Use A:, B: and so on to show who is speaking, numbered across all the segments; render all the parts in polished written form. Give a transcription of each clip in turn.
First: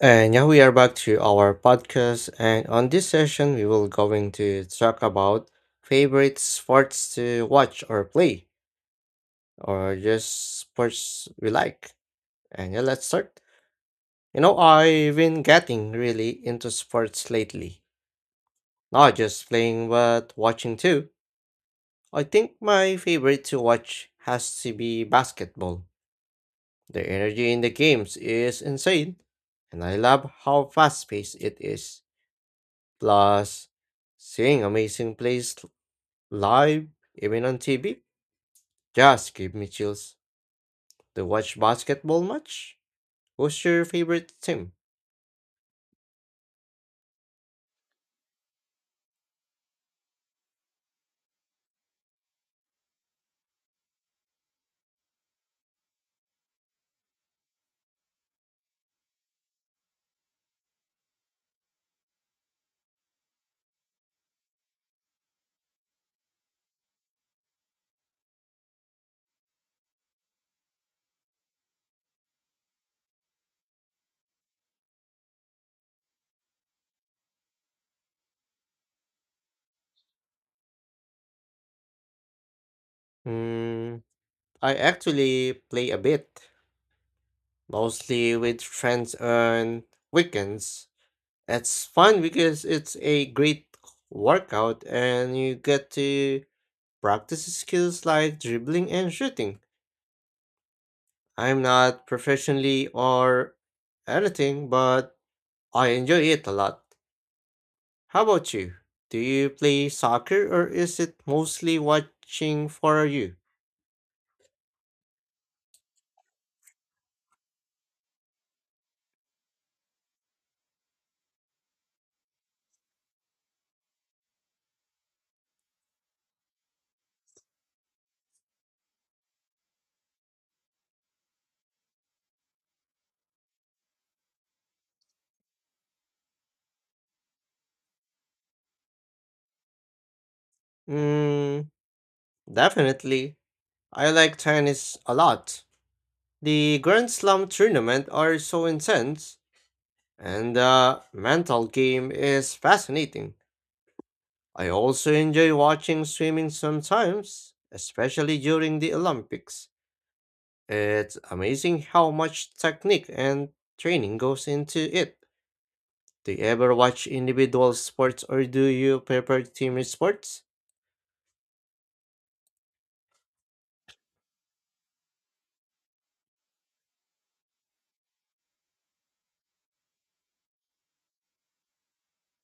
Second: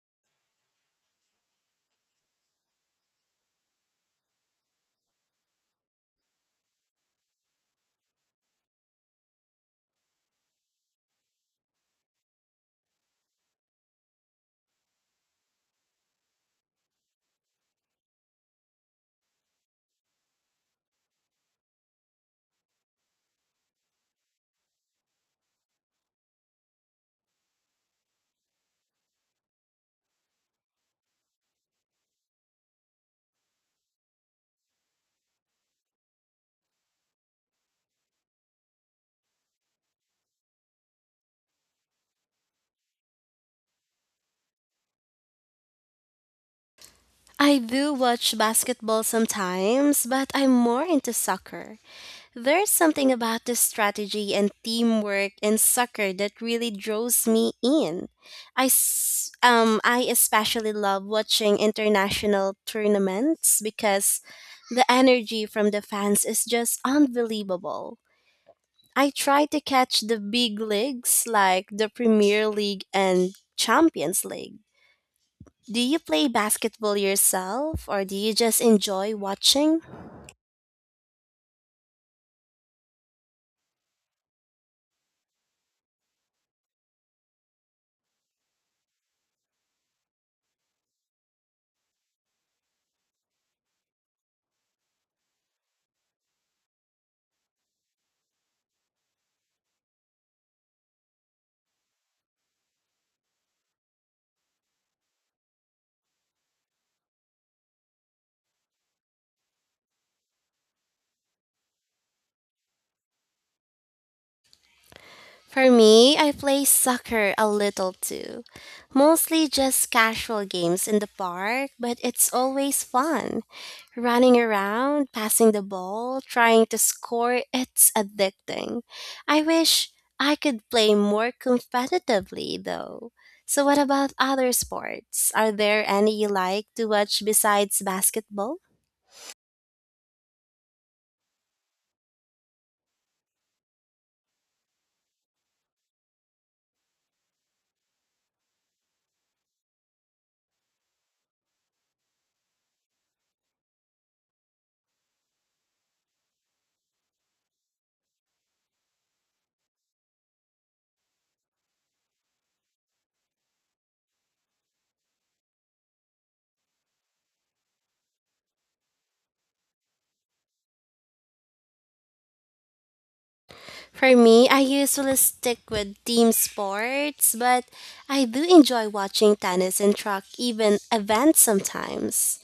A: And now we are back to our podcast. And on this session, we will going to talk about favorite sports to watch or play, or just sports we like. And yeah, let's start. I've been getting really into sports lately. Not just playing, but watching too. I think my favorite to watch has to be basketball. The energy in the games is insane, and I love how fast-paced it is. Plus, seeing amazing plays live, even on TV, just gave me chills. To watch basketball match? Who's your favorite team?
B: I do watch basketball sometimes, but I'm more into soccer. There's something about the strategy and teamwork in soccer that really draws me in. I especially love watching international tournaments because the energy from the fans is just unbelievable. I try to catch the big leagues like the Premier League and Champions League. Do you play basketball yourself or do you just enjoy watching?
A: Hmm, I actually play a bit, mostly with friends on weekends. It's fun because it's a great workout and you get to practice skills like dribbling and shooting. I'm not professionally or anything, but I enjoy it a lot. How about you? Do you play soccer or is it mostly watching for you?
B: For me, I play soccer a little too. Mostly just casual games in the park, but it's always fun. Running around, passing the ball, trying to score, it's addicting. I wish I could play more competitively though. So, what about other sports? Are there any you like to watch besides basketball?
A: Mm, definitely. I like tennis a lot. The Grand Slam tournament are so intense and the mental game is fascinating. I also enjoy watching swimming sometimes, especially during the Olympics. It's amazing how much technique and training goes into it. Do you ever watch individual sports or do you prefer team sports?
B: For me, I usually stick with team sports, but I do enjoy watching tennis and track even events sometimes.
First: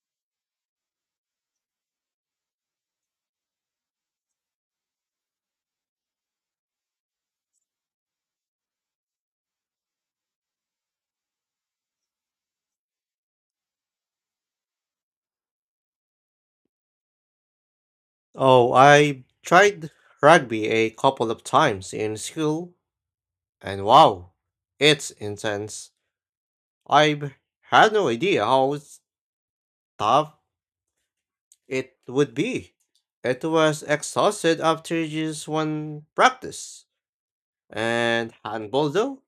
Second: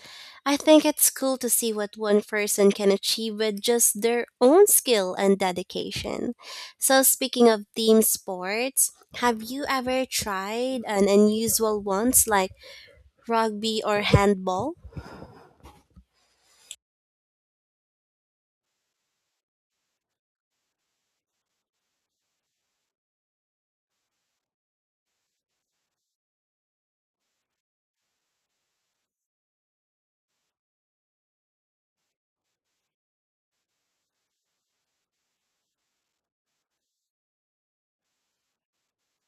B: I think it's cool to see what one person can achieve with just their own skill and dedication. So, speaking of team sports, have you ever tried an unusual ones like rugby or handball?
A: Oh, I tried rugby a couple of times in school, and wow, it's intense. I had no idea how tough it would be. It was exhausted after just one practice. And handball, though,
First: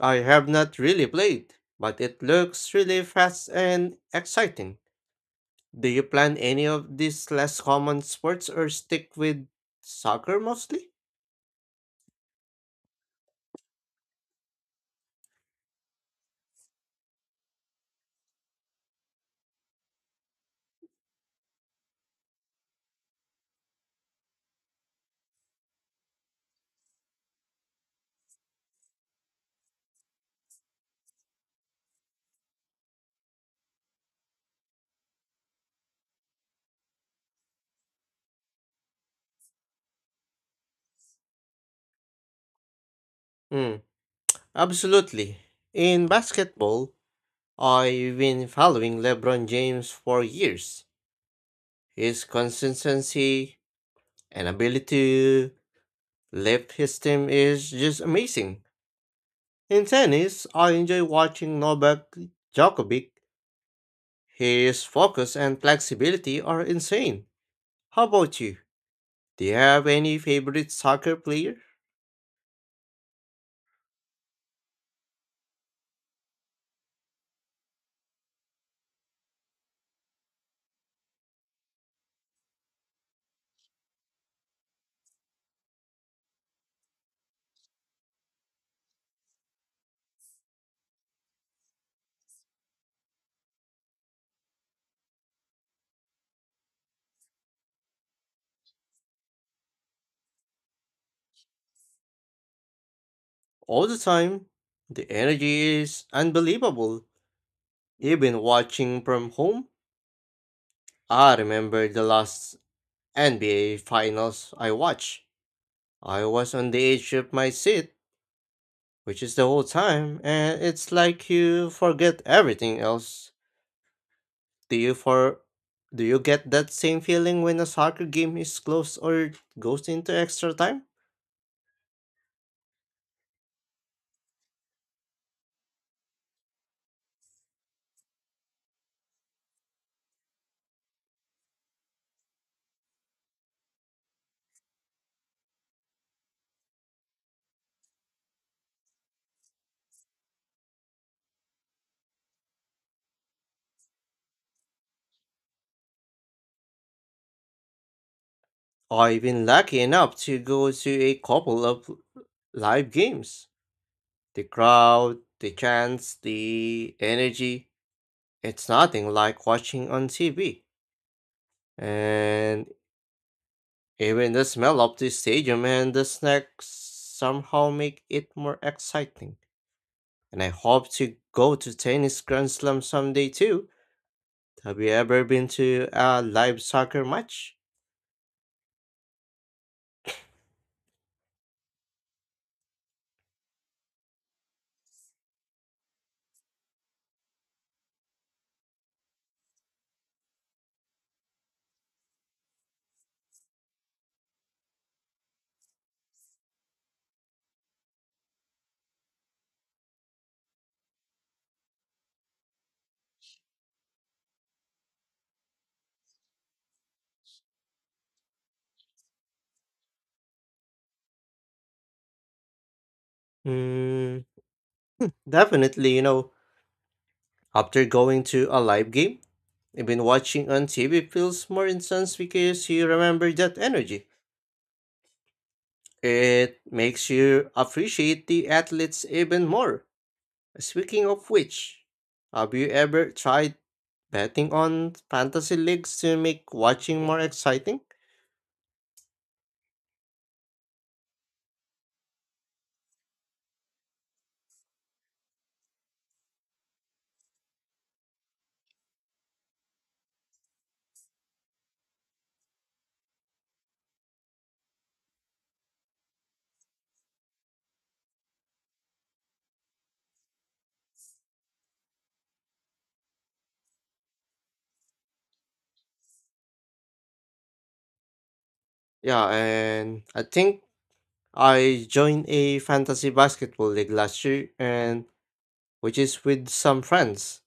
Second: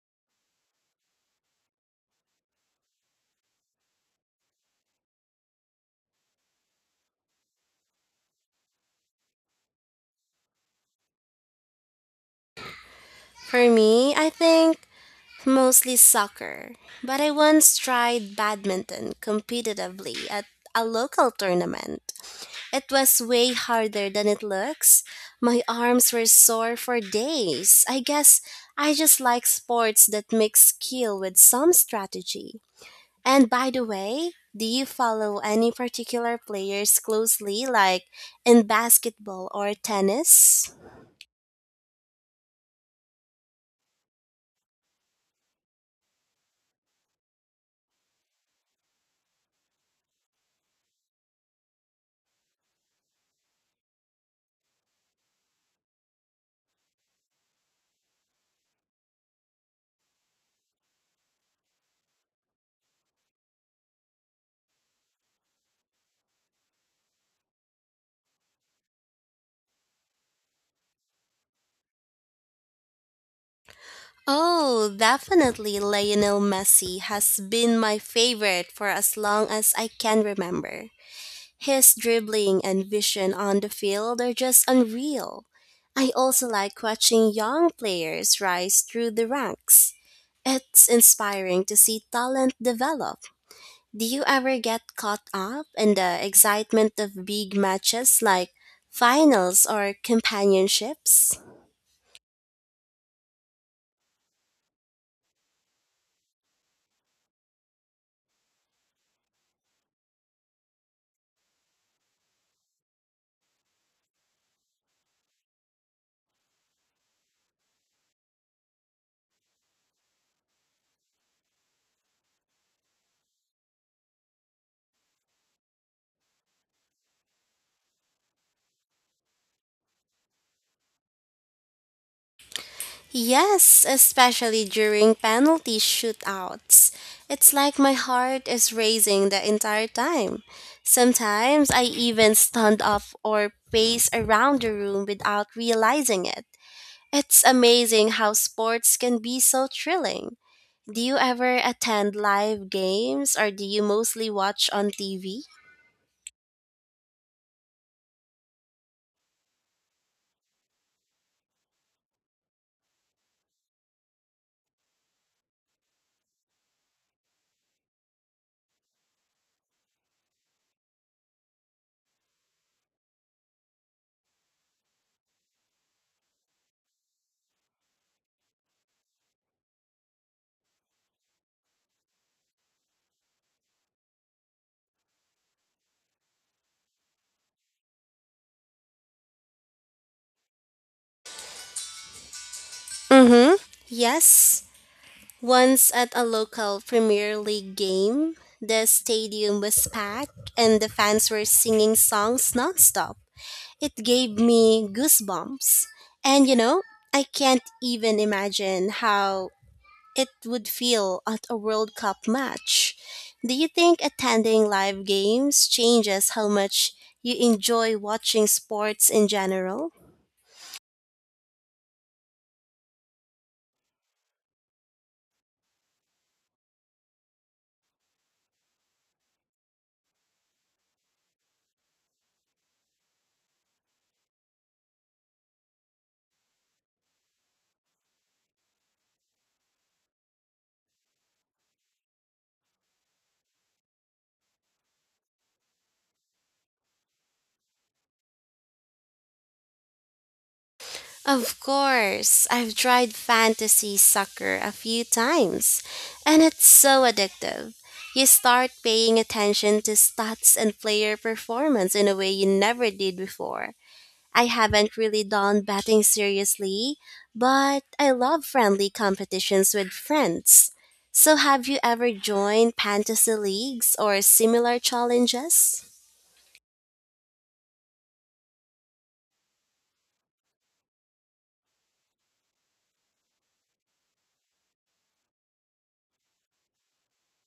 A: I have not really played, but it looks really fast and exciting. Do you plan any of these less common sports or stick with soccer mostly?
B: For me, I think mostly soccer, but I once tried badminton competitively at a local tournament. It was way harder than it looks. My arms were sore for days. I guess I just like sports that mix skill with some strategy. And by the way, do you follow any particular players closely, like in basketball or tennis?
A: Mm, absolutely. In basketball, I've been following LeBron James for years. His consistency and ability to lift his team is just amazing. In tennis, I enjoy watching Novak Djokovic. His focus and flexibility are insane. How about you? Do you have any favorite soccer player?
B: Oh, definitely Lionel Messi has been my favorite for as long as I can remember. His dribbling and vision on the field are just unreal. I also like watching young players rise through the ranks. It's inspiring to see talent develop. Do you ever get caught up in the excitement of big matches like finals or companionships?
A: All the time. The energy is unbelievable. Even watching from home, I remember the last NBA finals I watched. I was on the edge of my seat, which is the whole time, and it's like you forget everything else. Do you for do you get that same feeling when a soccer game is close or goes into extra time?
B: Yes, especially during penalty shootouts. It's like my heart is racing the entire time. Sometimes I even stand up or pace around the room without realizing it. It's amazing how sports can be so thrilling. Do you ever attend live games or do you mostly watch on TV?
A: I've been lucky enough to go to a couple of live games. The crowd, the chants, the energy, it's nothing like watching on TV. And even the smell of the stadium and the snacks somehow make it more exciting. And I hope to go to tennis Grand Slam someday too. Have you ever been to a live soccer match?
B: Mm hmm. Yes. Once at a local Premier League game, the stadium was packed and the fans were singing songs nonstop. It gave me goosebumps. And I can't even imagine how it would feel at a World Cup match. Do you think attending live games changes how much you enjoy watching sports in general?
A: Mm, definitely, you know, after going to a live game, even watching on TV feels more intense because you remember that energy. It makes you appreciate the athletes even more. Speaking of which, have you ever tried betting on fantasy leagues to make watching more exciting?
B: Of course, I've tried fantasy soccer a few times, and it's so addictive. You start paying attention to stats and player performance in a way you never did before. I haven't really done betting seriously, but I love friendly competitions with friends. So, have you ever joined fantasy leagues or similar challenges?
A: Yeah, and I think I joined a fantasy basketball league last year and which is with some friends.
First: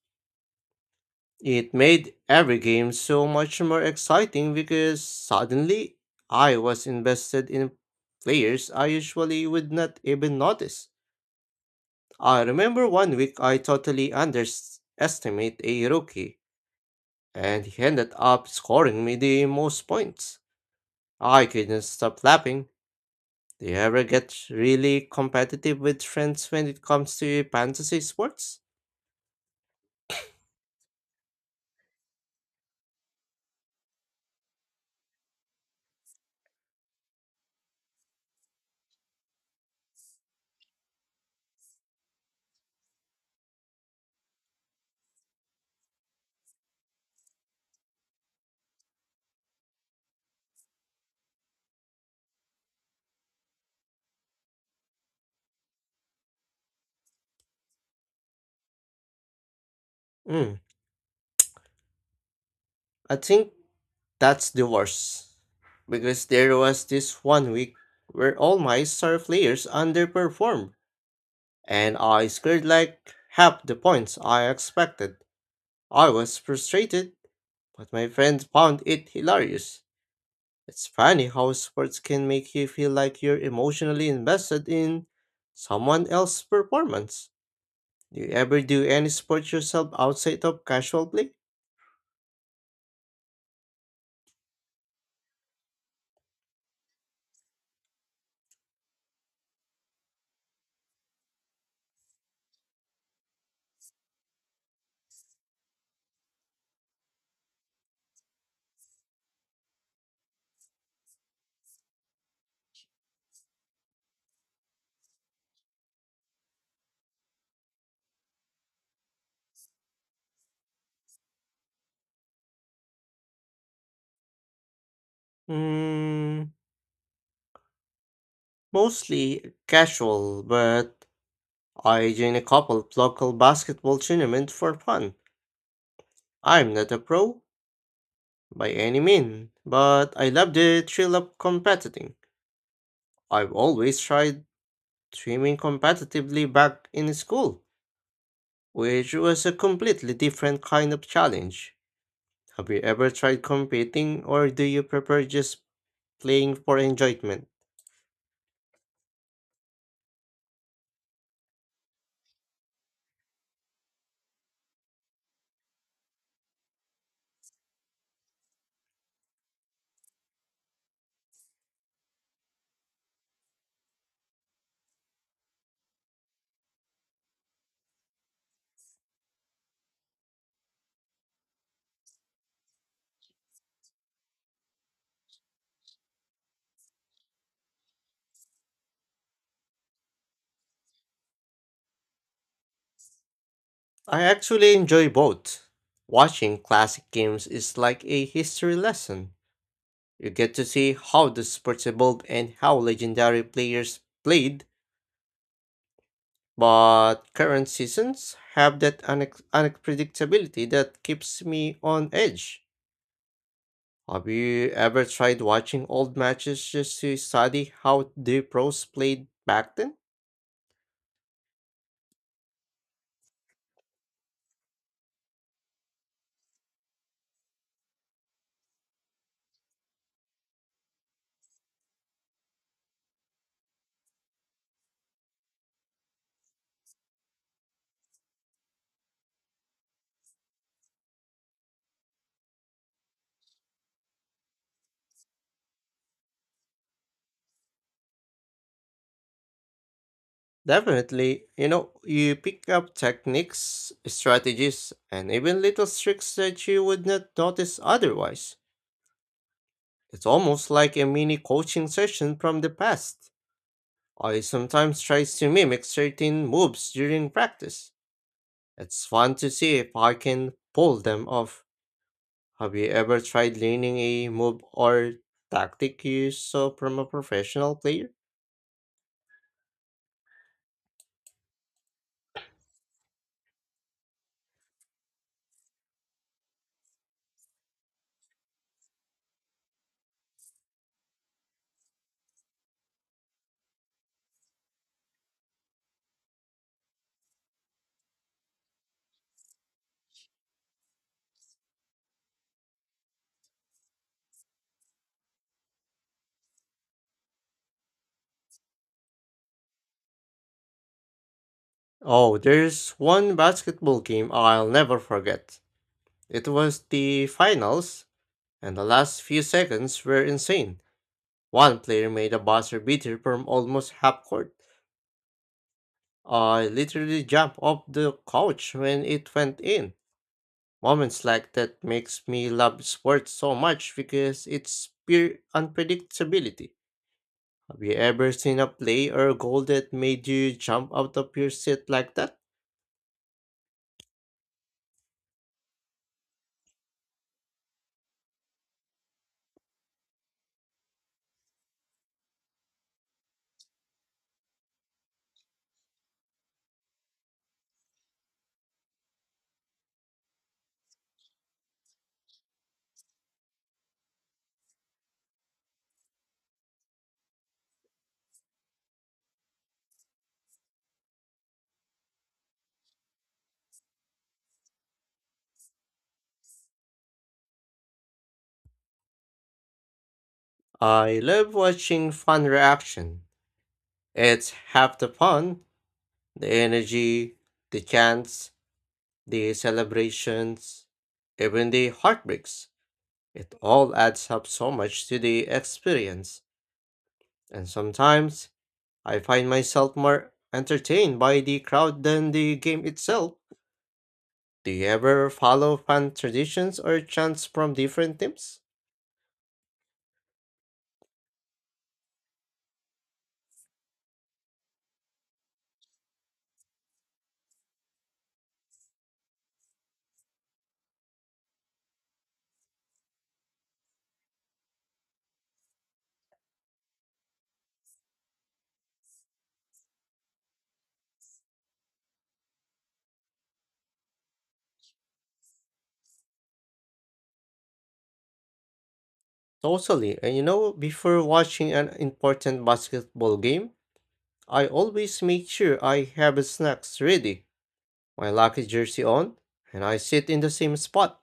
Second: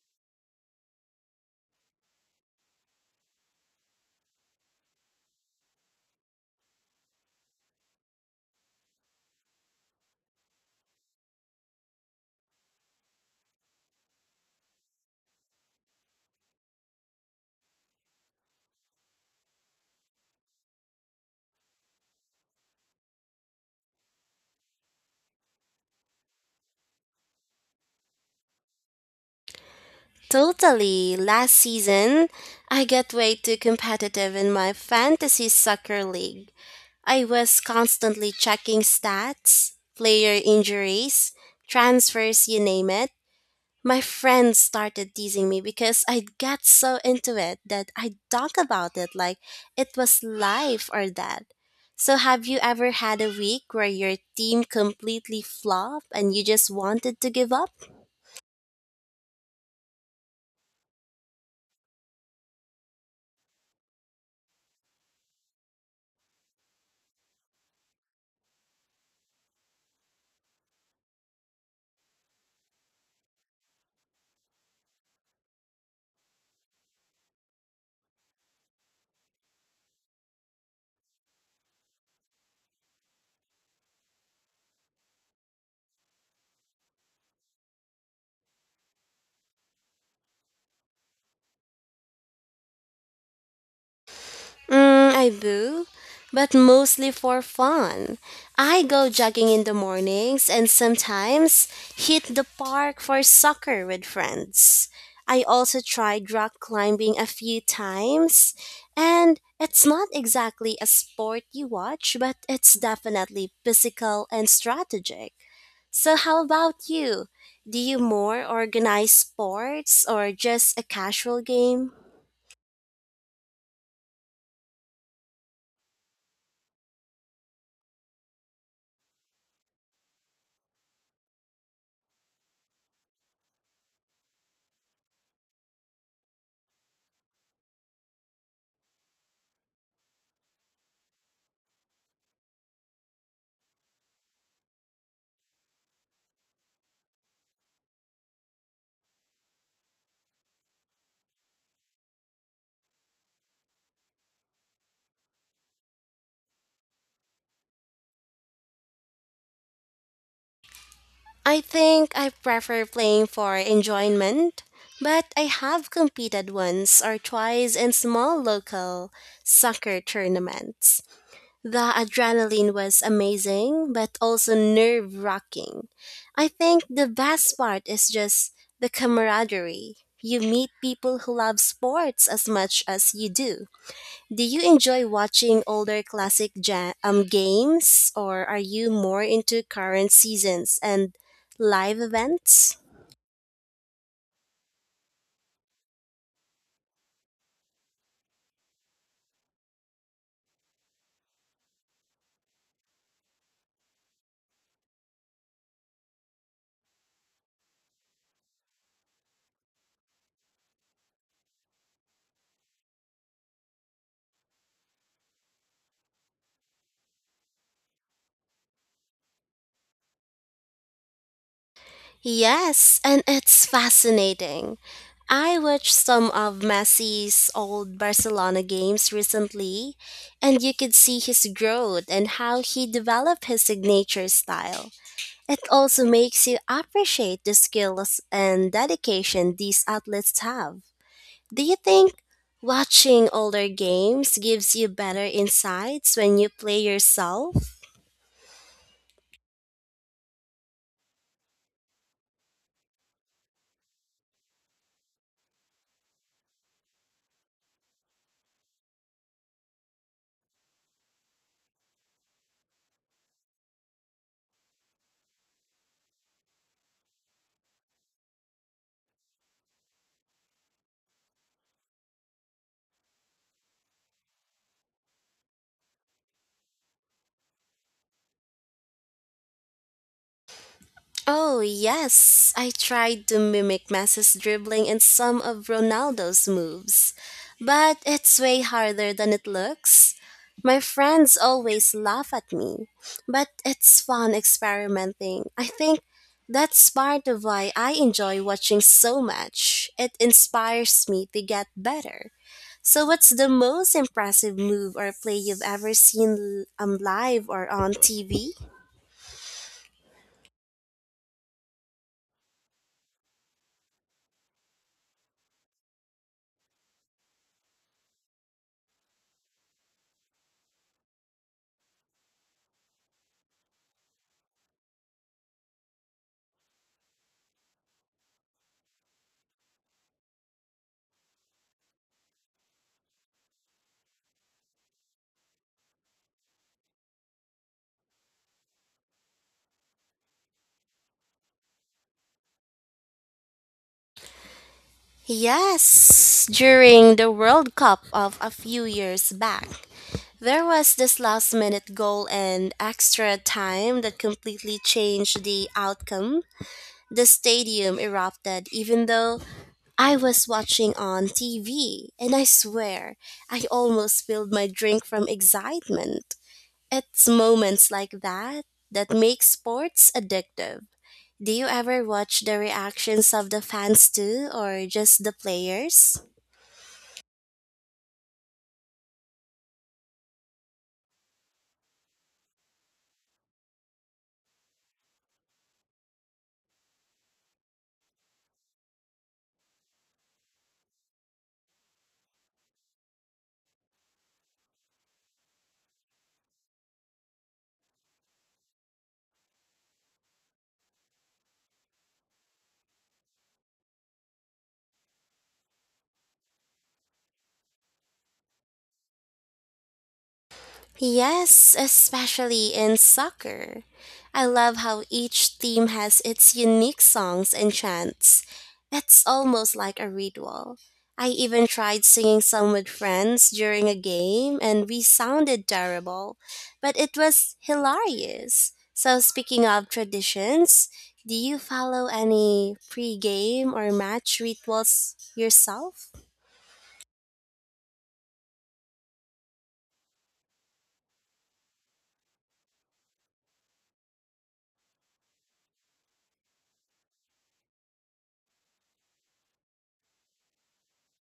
A: It made every game so much more exciting because suddenly I was invested in players I usually would not even notice. I remember one week I totally underestimated a rookie, and he ended up scoring me the most points. I couldn't stop laughing. Do you ever get really competitive with friends when it comes to fantasy sports?
B: Totally. Last season, I got way too competitive in my fantasy soccer league. I was constantly checking stats, player injuries, transfers, you name it. My friends started teasing me because I got so into it that I talk about it like it was life or death. So, have you ever had a week where your team completely flopped and you just wanted to give up?
A: Mm, I think that's the worst. Because there was this one week where all my star players underperformed, and I scored like half the points I expected. I was frustrated, but my friends found it hilarious. It's funny how sports can make you feel like you're emotionally invested in someone else's performance. Do you ever do any sports yourself outside of casual play?
B: Mm, I do, but mostly for fun. I go jogging in the mornings and sometimes hit the park for soccer with friends. I also tried rock climbing a few times, and it's not exactly a sport you watch, but it's definitely physical and strategic. So, how about you? Do you more organize sports or just a casual game?
A: Mm, mostly casual, but I join a couple of local basketball tournaments for fun. I'm not a pro by any means, but I love the thrill of competing. I've always tried swimming competitively back in school, which was a completely different kind of challenge. Have you ever tried competing, or do you prefer just playing for enjoyment?
B: I think I prefer playing for enjoyment, but I have competed once or twice in small local soccer tournaments. The adrenaline was amazing, but also nerve wracking. I think the best part is just the camaraderie. You meet people who love sports as much as you do. Do you enjoy watching older classic games, or are you more into current seasons and live events?
A: I actually enjoy both. Watching classic games is like a history lesson. You get to see how the sports evolved and how legendary players played, but current seasons have that unpredictability that keeps me on edge. Have you ever tried watching old matches just to study how the pros played back then?
B: Yes, and it's fascinating. I watched some of Messi's old Barcelona games recently, and you could see his growth and how he developed his signature style. It also makes you appreciate the skills and dedication these athletes have. Do you think watching older games gives you better insights when you play yourself?
A: Definitely, you know, you pick up techniques, strategies, and even little tricks that you would not notice otherwise. It's almost like a mini coaching session from the past. I sometimes try to mimic certain moves during practice. It's fun to see if I can pull them off. Have you ever tried learning a move or tactic you saw from a professional player?
B: Oh, yes. I tried to mimic Messi's dribbling and some of Ronaldo's moves, but it's way harder than it looks. My friends always laugh at me, but it's fun experimenting. I think that's part of why I enjoy watching so much. It inspires me to get better. So, what's the most impressive move or play you've ever seen live or on TV?
A: Oh, there's one basketball game I'll never forget. It was the finals, and the last few seconds were insane. One player made a buzzer beater from almost half court. I literally jumped off the couch when it went in. Moments like that makes me love sports so much because it's pure unpredictability. Have you ever seen a play or a goal that made you jump out of your seat like that?
B: Yes, during the World Cup of a few years back. There was this last minute goal and extra time that completely changed the outcome. The stadium erupted, even though I was watching on TV, and I swear I almost spilled my drink from excitement. It's moments like that that make sports addictive. Do you ever watch the reactions of the fans too, or just the players?
A: I love watching fan reaction. It's half the fun, the energy, the chants, the celebrations, even the heartbreaks. It all adds up so much to the experience. And sometimes I find myself more entertained by the crowd than the game itself. Do you ever follow fan traditions or chants from different teams?
B: Yes, especially in soccer. I love how each team has its unique songs and chants. It's almost like a ritual. I even tried singing some with friends during a game and we sounded terrible, but it was hilarious. So, speaking of traditions, do you follow any pre game or match rituals yourself?
A: Totally. And you know, before watching an important basketball game, I always make sure I have snacks ready, my lucky jersey on, and I sit in the same spot.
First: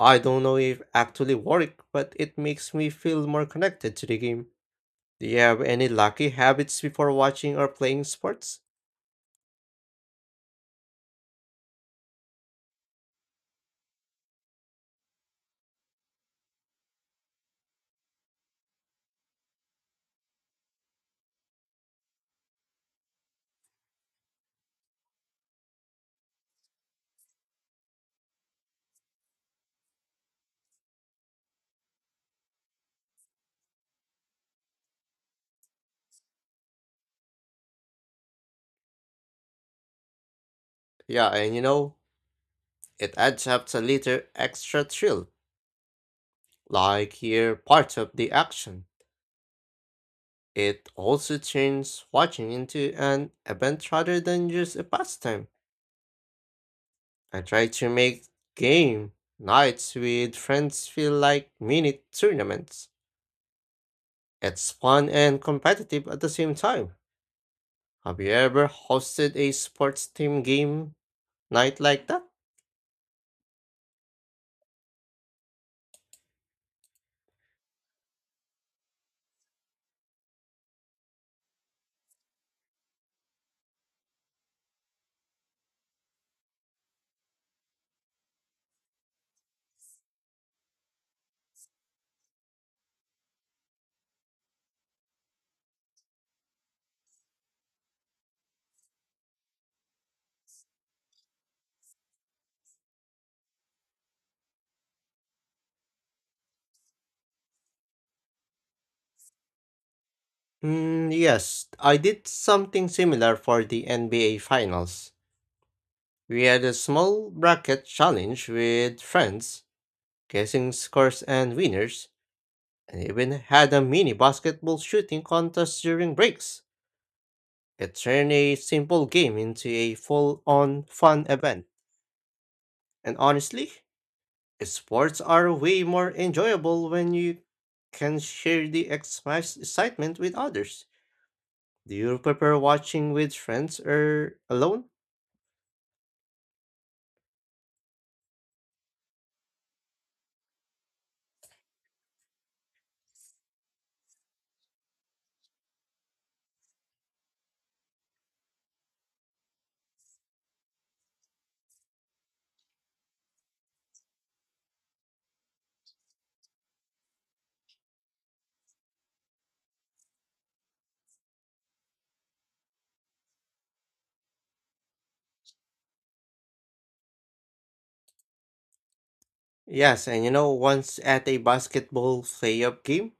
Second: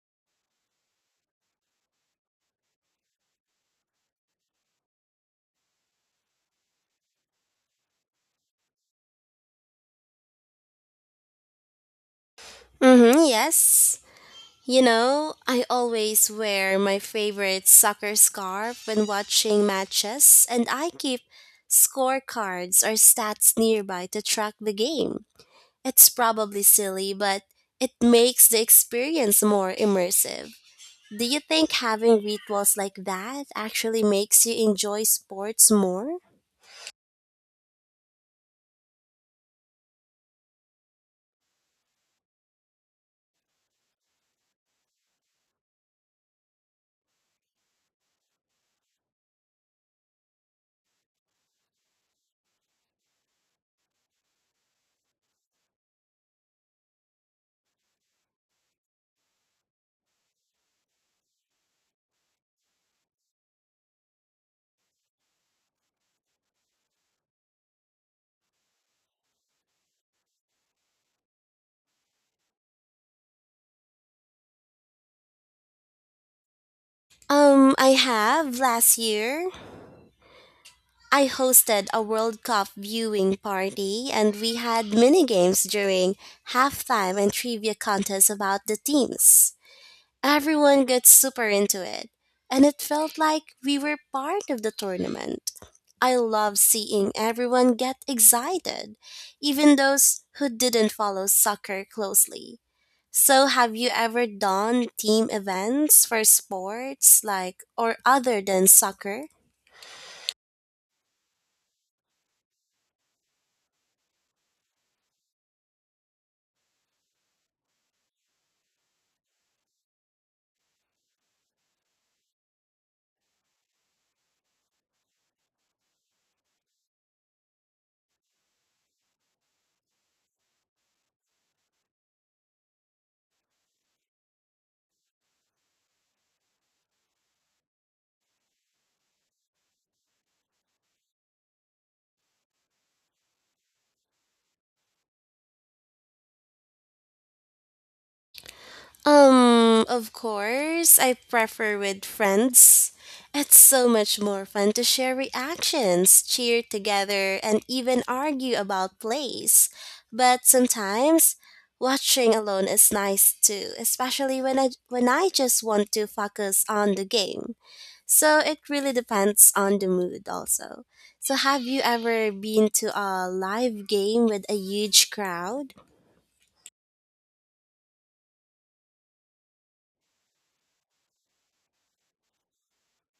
A: I don't know if actually work, but it makes me feel more connected to the game. Do you have any lucky habits before watching or playing sports?
B: Mm hmm, yes. I always wear my favorite soccer scarf when watching matches, and I keep scorecards or stats nearby to track the game. It's probably silly, but it makes the experience more immersive. Do you think having rituals like that actually makes you enjoy sports more?
A: Yeah, and you know, it adds up a little extra thrill, like here part of the action. It also turns watching into an event rather than just a pastime. I try to make game nights with friends feel like mini tournaments. It's fun and competitive at the same time. Have you ever hosted a sports team game night like that?
B: I have last year. I hosted a World Cup viewing party and we had mini games during halftime and trivia contests about the teams. Everyone got super into it, and it felt like we were part of the tournament. I love seeing everyone get excited, even those who didn't follow soccer closely. So, have you ever done team events for sports like or other than soccer?
A: Mm, yes, I did something similar for the NBA Finals. We had a small bracket challenge with friends, guessing scores and winners, and even had a mini basketball shooting contest during breaks. It turned a simple game into a full on fun event. And honestly, sports are way more enjoyable when you can share the excitement with others. Do you prefer watching with friends or alone?
B: Of course, I prefer with friends. It's so much more fun to share reactions, cheer together, and even argue about plays. But sometimes, watching alone is nice too, especially when I just want to focus on the game. So it really depends on the mood also. So have you ever been to a live game with a huge crowd?
A: Yes, and you know, once at a basketball playoff game,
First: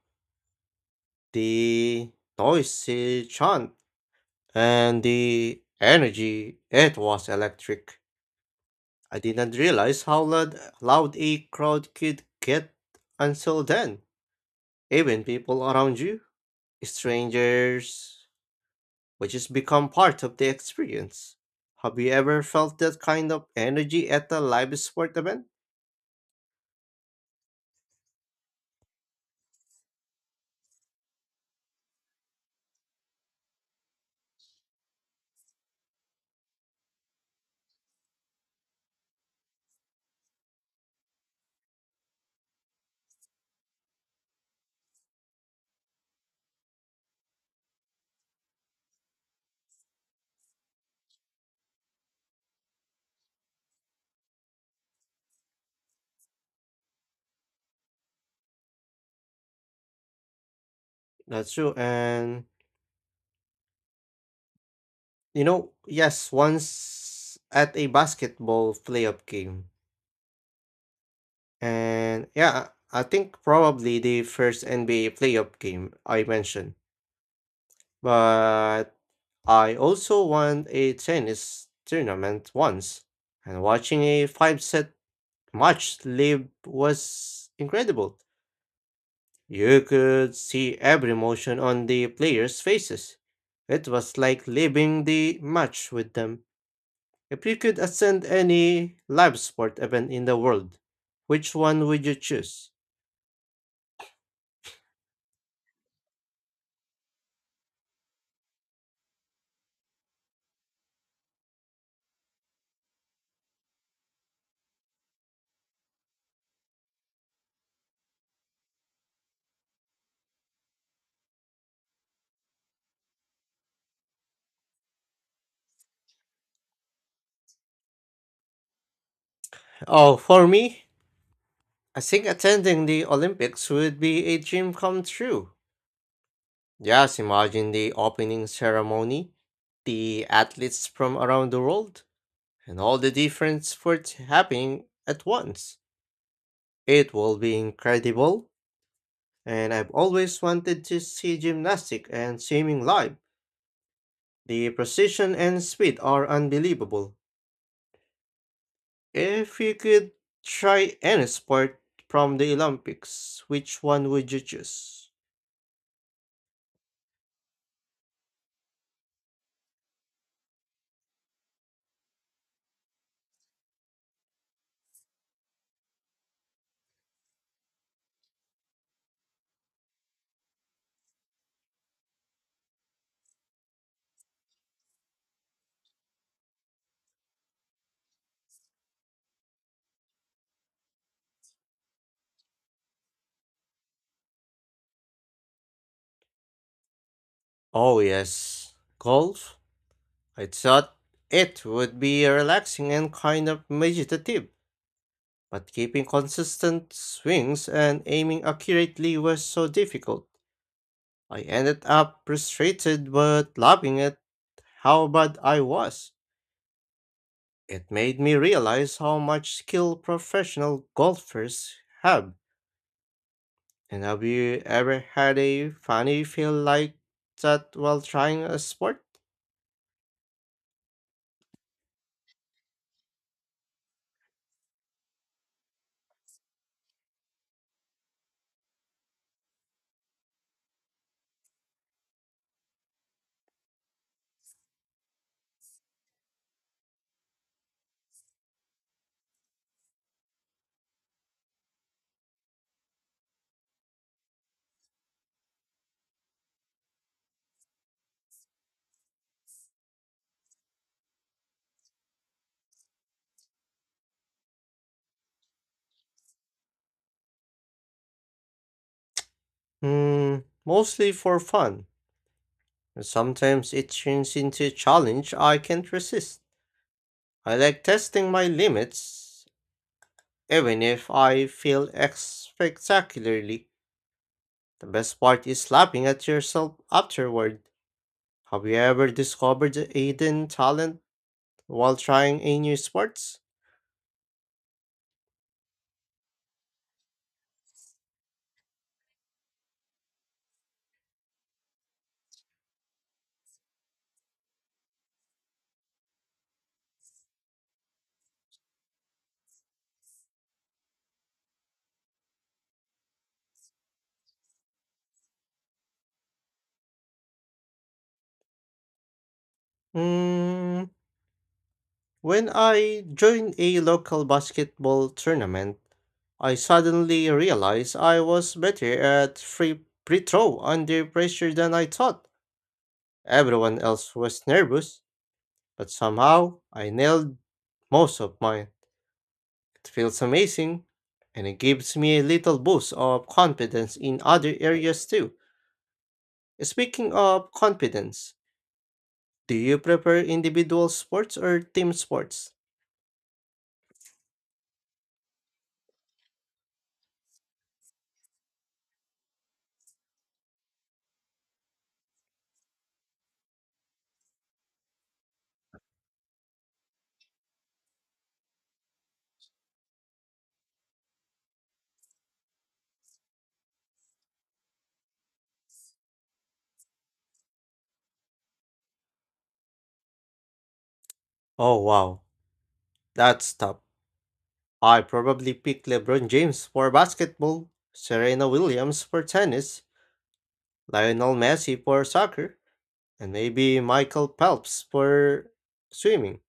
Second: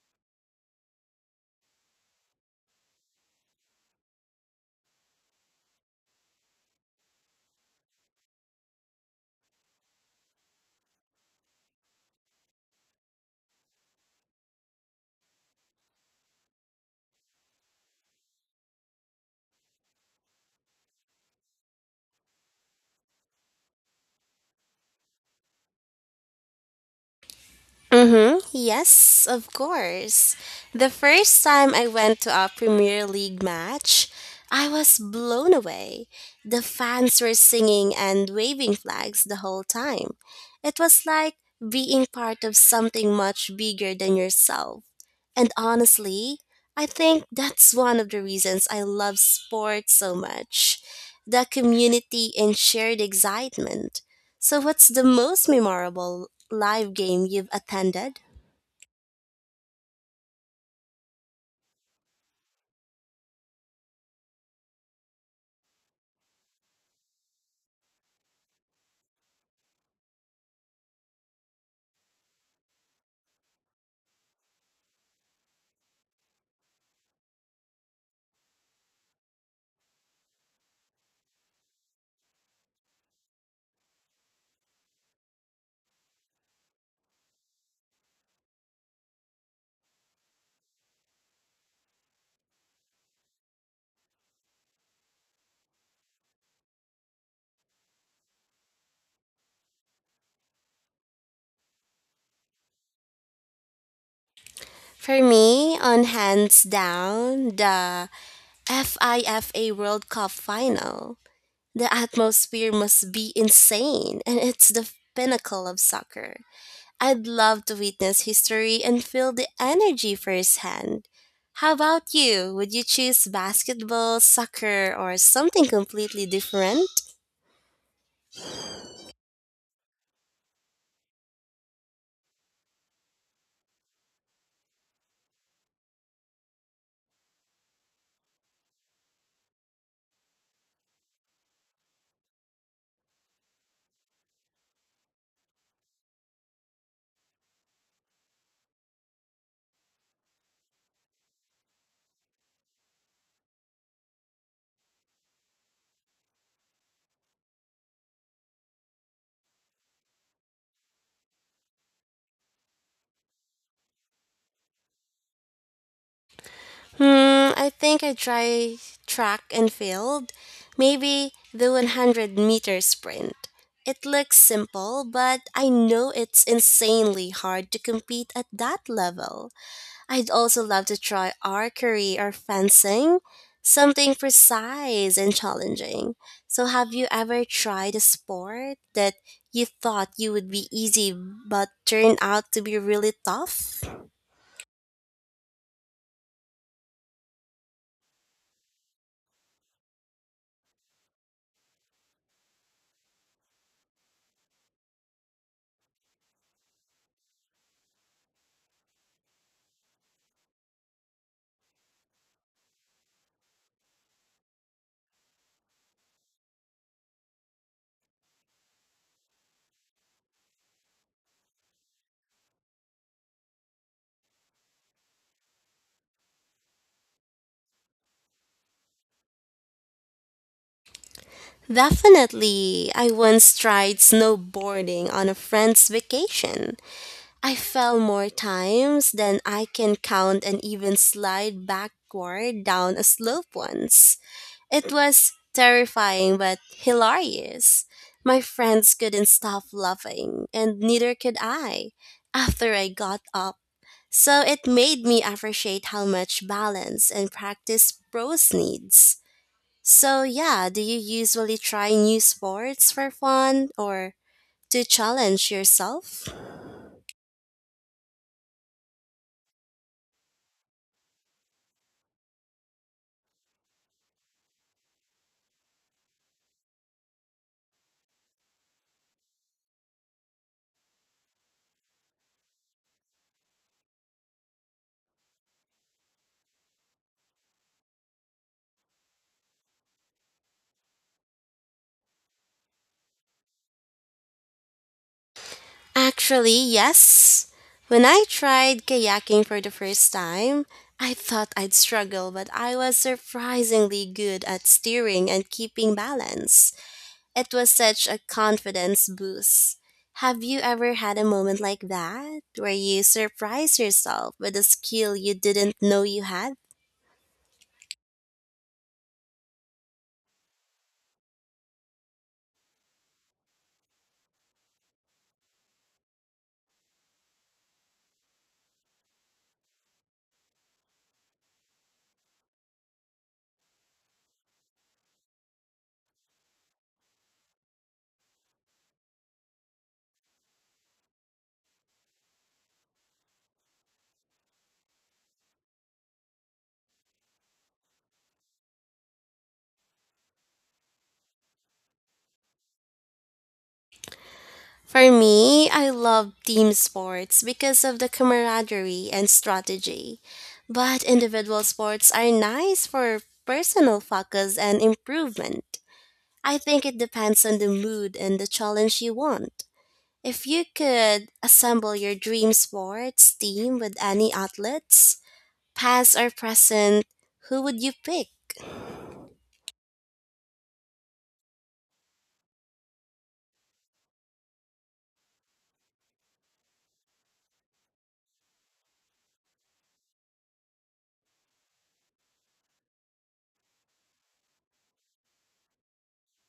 A: the noisy chant and the energy, it was electric. I didn't realize how loud a crowd could get until then. Even people around you, strangers, would just become part of the experience. Have you ever felt that kind of energy at a live sport event?
B: Mm-hmm. Yes, of course. The first time I went to a Premier League match, I was blown away. The fans were singing and waving flags the whole time. It was like being part of something much bigger than yourself. And honestly, I think that's one of the reasons I love sports so much. The community and shared excitement. So, what's the most memorable live game you've attended?
A: That's true. And you know, yes, once at a basketball playoff game. And yeah, I think probably the first NBA playoff game I mentioned. But I also won a tennis tournament once, and watching a five set match live was incredible. You could see every motion on the players' faces. It was like living the match with them. If you could attend any live sport event in the world, which one would you choose?
B: For me, on hands down, the FIFA World Cup final. The atmosphere must be insane, and it's the pinnacle of soccer. I'd love to witness history and feel the energy firsthand. How about you? Would you choose basketball, soccer, or something completely different?
A: Oh, for me, I think attending the Olympics would be a dream come true. Just imagine the opening ceremony, the athletes from around the world, and all the different sports happening at once. It will be incredible, and I've always wanted to see gymnastics and swimming live. The precision and speed are unbelievable. If you could try any sport from the Olympics, which one would you choose?
B: Hmm, I think I try track and field. Maybe the 100-meter sprint. It looks simple, but I know it's insanely hard to compete at that level. I'd also love to try archery or fencing, something precise and challenging. So, have you ever tried a sport that you thought you would be easy but turned out to be really tough?
A: Oh, yes, golf. I thought it would be relaxing and kind of meditative, but keeping consistent swings and aiming accurately was so difficult. I ended up frustrated but laughing at how bad I was. It made me realize how much skill professional golfers have. And have you ever had a funny feel like that while trying a sport?
B: Definitely. I once tried snowboarding on a friend's vacation. I fell more times than I can count and even slide backward down a slope once. It was terrifying but hilarious. My friends couldn't stop laughing, and neither could I after I got up. So it made me appreciate how much balance and practice pros needs. So, yeah, do you usually try new sports for fun or to challenge yourself?
A: Hmm, mostly for fun, and sometimes it turns into a challenge I can't resist. I like testing my limits, even if I feel spectacularly. The best part is laughing at yourself afterward. Have you ever discovered a hidden talent while trying a new sports?
B: Actually, yes. When I tried kayaking for the first time, I thought I'd struggle, but I was surprisingly good at steering and keeping balance. It was such a confidence boost. Have you ever had a moment like that where you surprise yourself with a skill you didn't know you had?
A: Mm, when I joined a local basketball tournament, I suddenly realized I was better at free throw under pressure than I thought. Everyone else was nervous, but somehow I nailed most of mine. It feels amazing, and it gives me a little boost of confidence in other areas too. Speaking of confidence, do you prefer individual sports or team sports?
B: For me, I love team sports because of the camaraderie and strategy. But individual sports are nice for personal focus and improvement. I think it depends on the mood and the challenge you want. If you could assemble your dream sports team with any athletes, past or present, who would you pick?
A: Oh wow, that's tough. I probably pick LeBron James for basketball, Serena Williams for tennis, Lionel Messi for soccer, and maybe Michael Phelps for swimming.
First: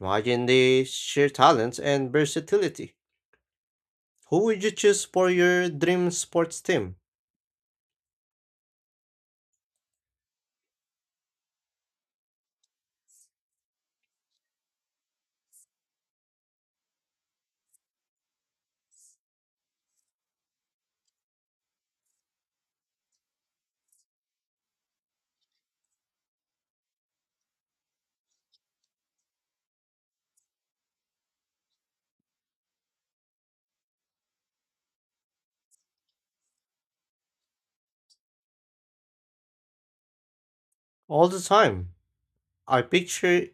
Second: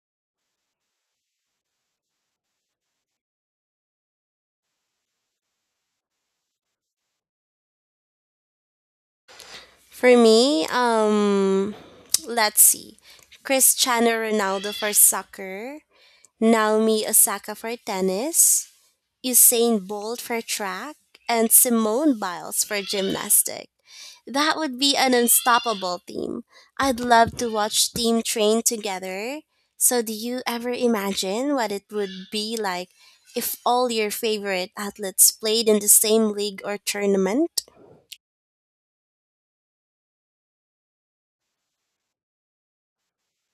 A: Imagine they share talents and versatility. Who would you choose for your dream sports team?
B: For me, let's see. Cristiano Ronaldo for soccer, Naomi Osaka for tennis, Usain Bolt for track, and Simone Biles for gymnastic. That would be an unstoppable team. I'd love to watch team train together. So do you ever imagine what it would be like if all your favorite athletes played in the same league or tournament?
A: All the time, I picture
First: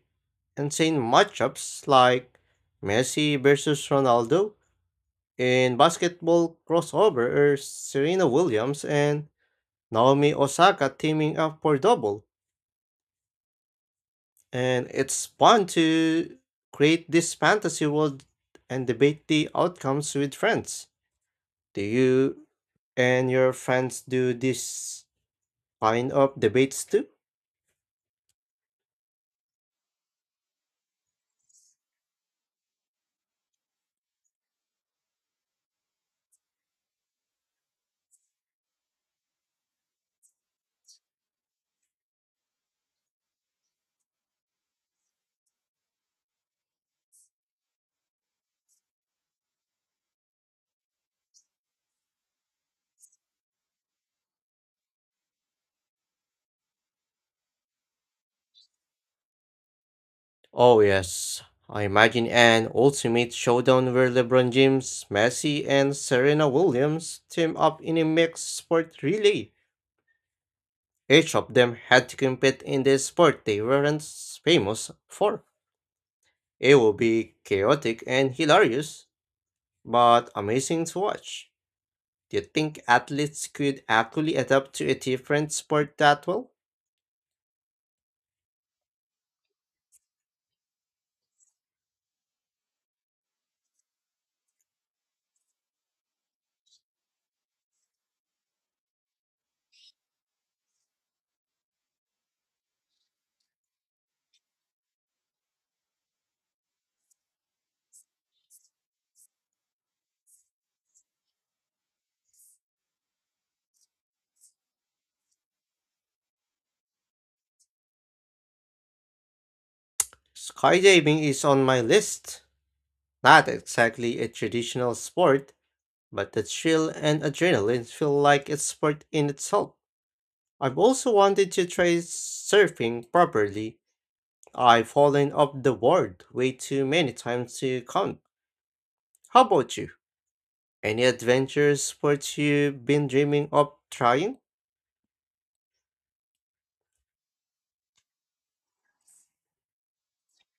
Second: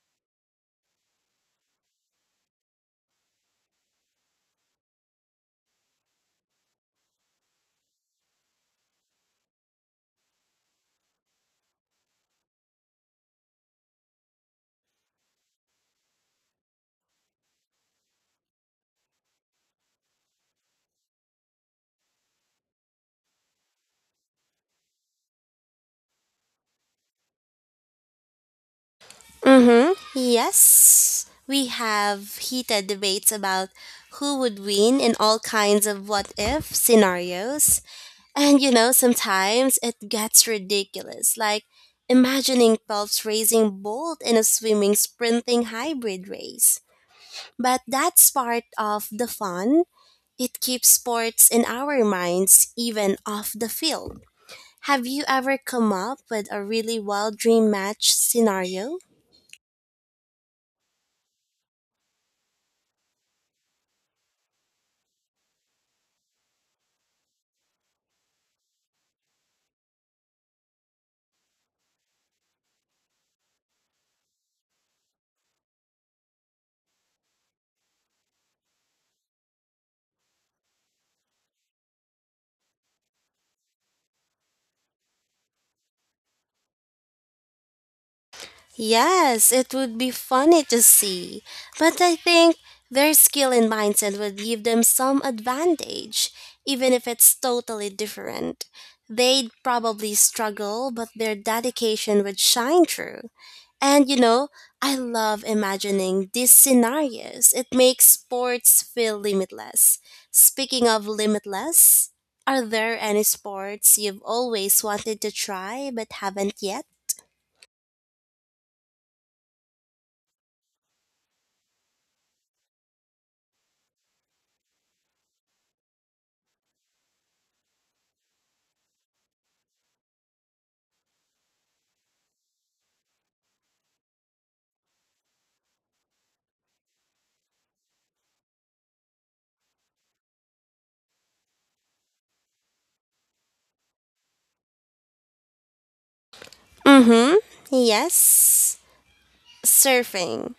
A: insane matchups like Messi versus Ronaldo in basketball crossover or Serena Williams and Naomi Osaka teaming up for double. And it's fun to create this fantasy world and debate the outcomes with friends. Do you and your friends do this kind of debates too?
B: Mm-hmm. Yes. We have heated debates about who would win in all kinds of what if scenarios. And sometimes it gets ridiculous, like imagining Phelps racing Bolt in a swimming sprinting hybrid race. But that's part of the fun. It keeps sports in our minds, even off the field. Have you ever come up with a really wild dream match scenario?
A: Oh yes, I imagine an ultimate showdown where LeBron James, Messi, and Serena Williams team up in a mixed sport relay. Each of them had to compete in the sport they weren't famous for. It would be chaotic and hilarious, but amazing to watch. Do you think athletes could actually adapt to a different sport that well?
B: Yes, it would be funny to see, but I think their skill and mindset would give them some advantage, even if it's totally different. They'd probably struggle, but their dedication would shine through. And I love imagining these scenarios. It makes sports feel limitless. Speaking of limitless, are there any sports you've always wanted to try but haven't yet?
A: Skydiving is on my list. Not exactly a traditional sport, but the thrill and adrenaline feel like it's sport in itself. I've also wanted to try surfing properly. I've fallen off the board way too many times to count. How about you? Any adventure sports you've been dreaming of trying?
B: Mm-hmm. Yes. Surfing.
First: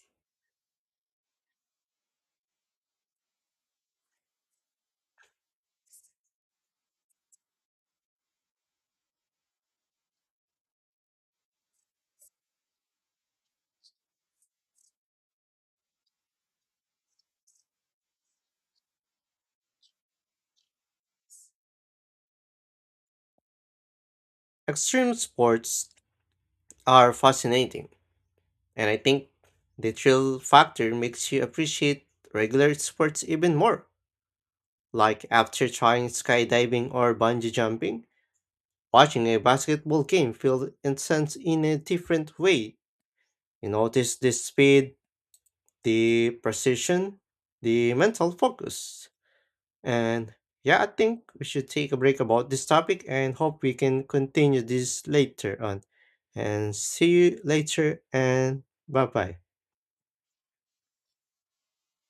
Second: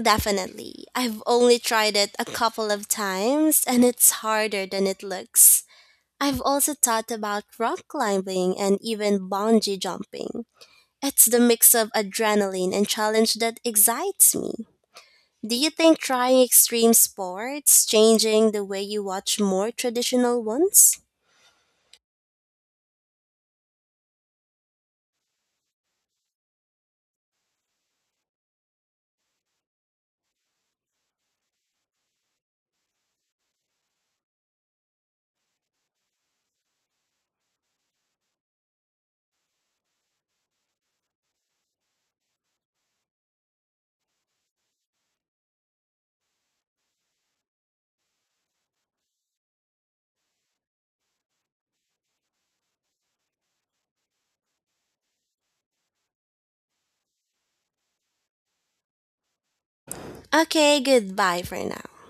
B: Definitely. I've only tried it a couple of times and it's harder than it looks. I've also thought about rock climbing and even bungee jumping. It's the mix of adrenaline and challenge that excites me. Do you think trying extreme sports changing the way you watch more traditional ones?
A: Extreme sports are fascinating, and I think the thrill factor makes you appreciate regular sports even more. Like after trying skydiving or bungee jumping, watching a basketball game feels intense in a different way. You notice the speed, the precision, the mental focus. And yeah, I think we should take a break about this topic and hope we can continue this later on. And see you later and bye bye.
B: Okay, goodbye for now.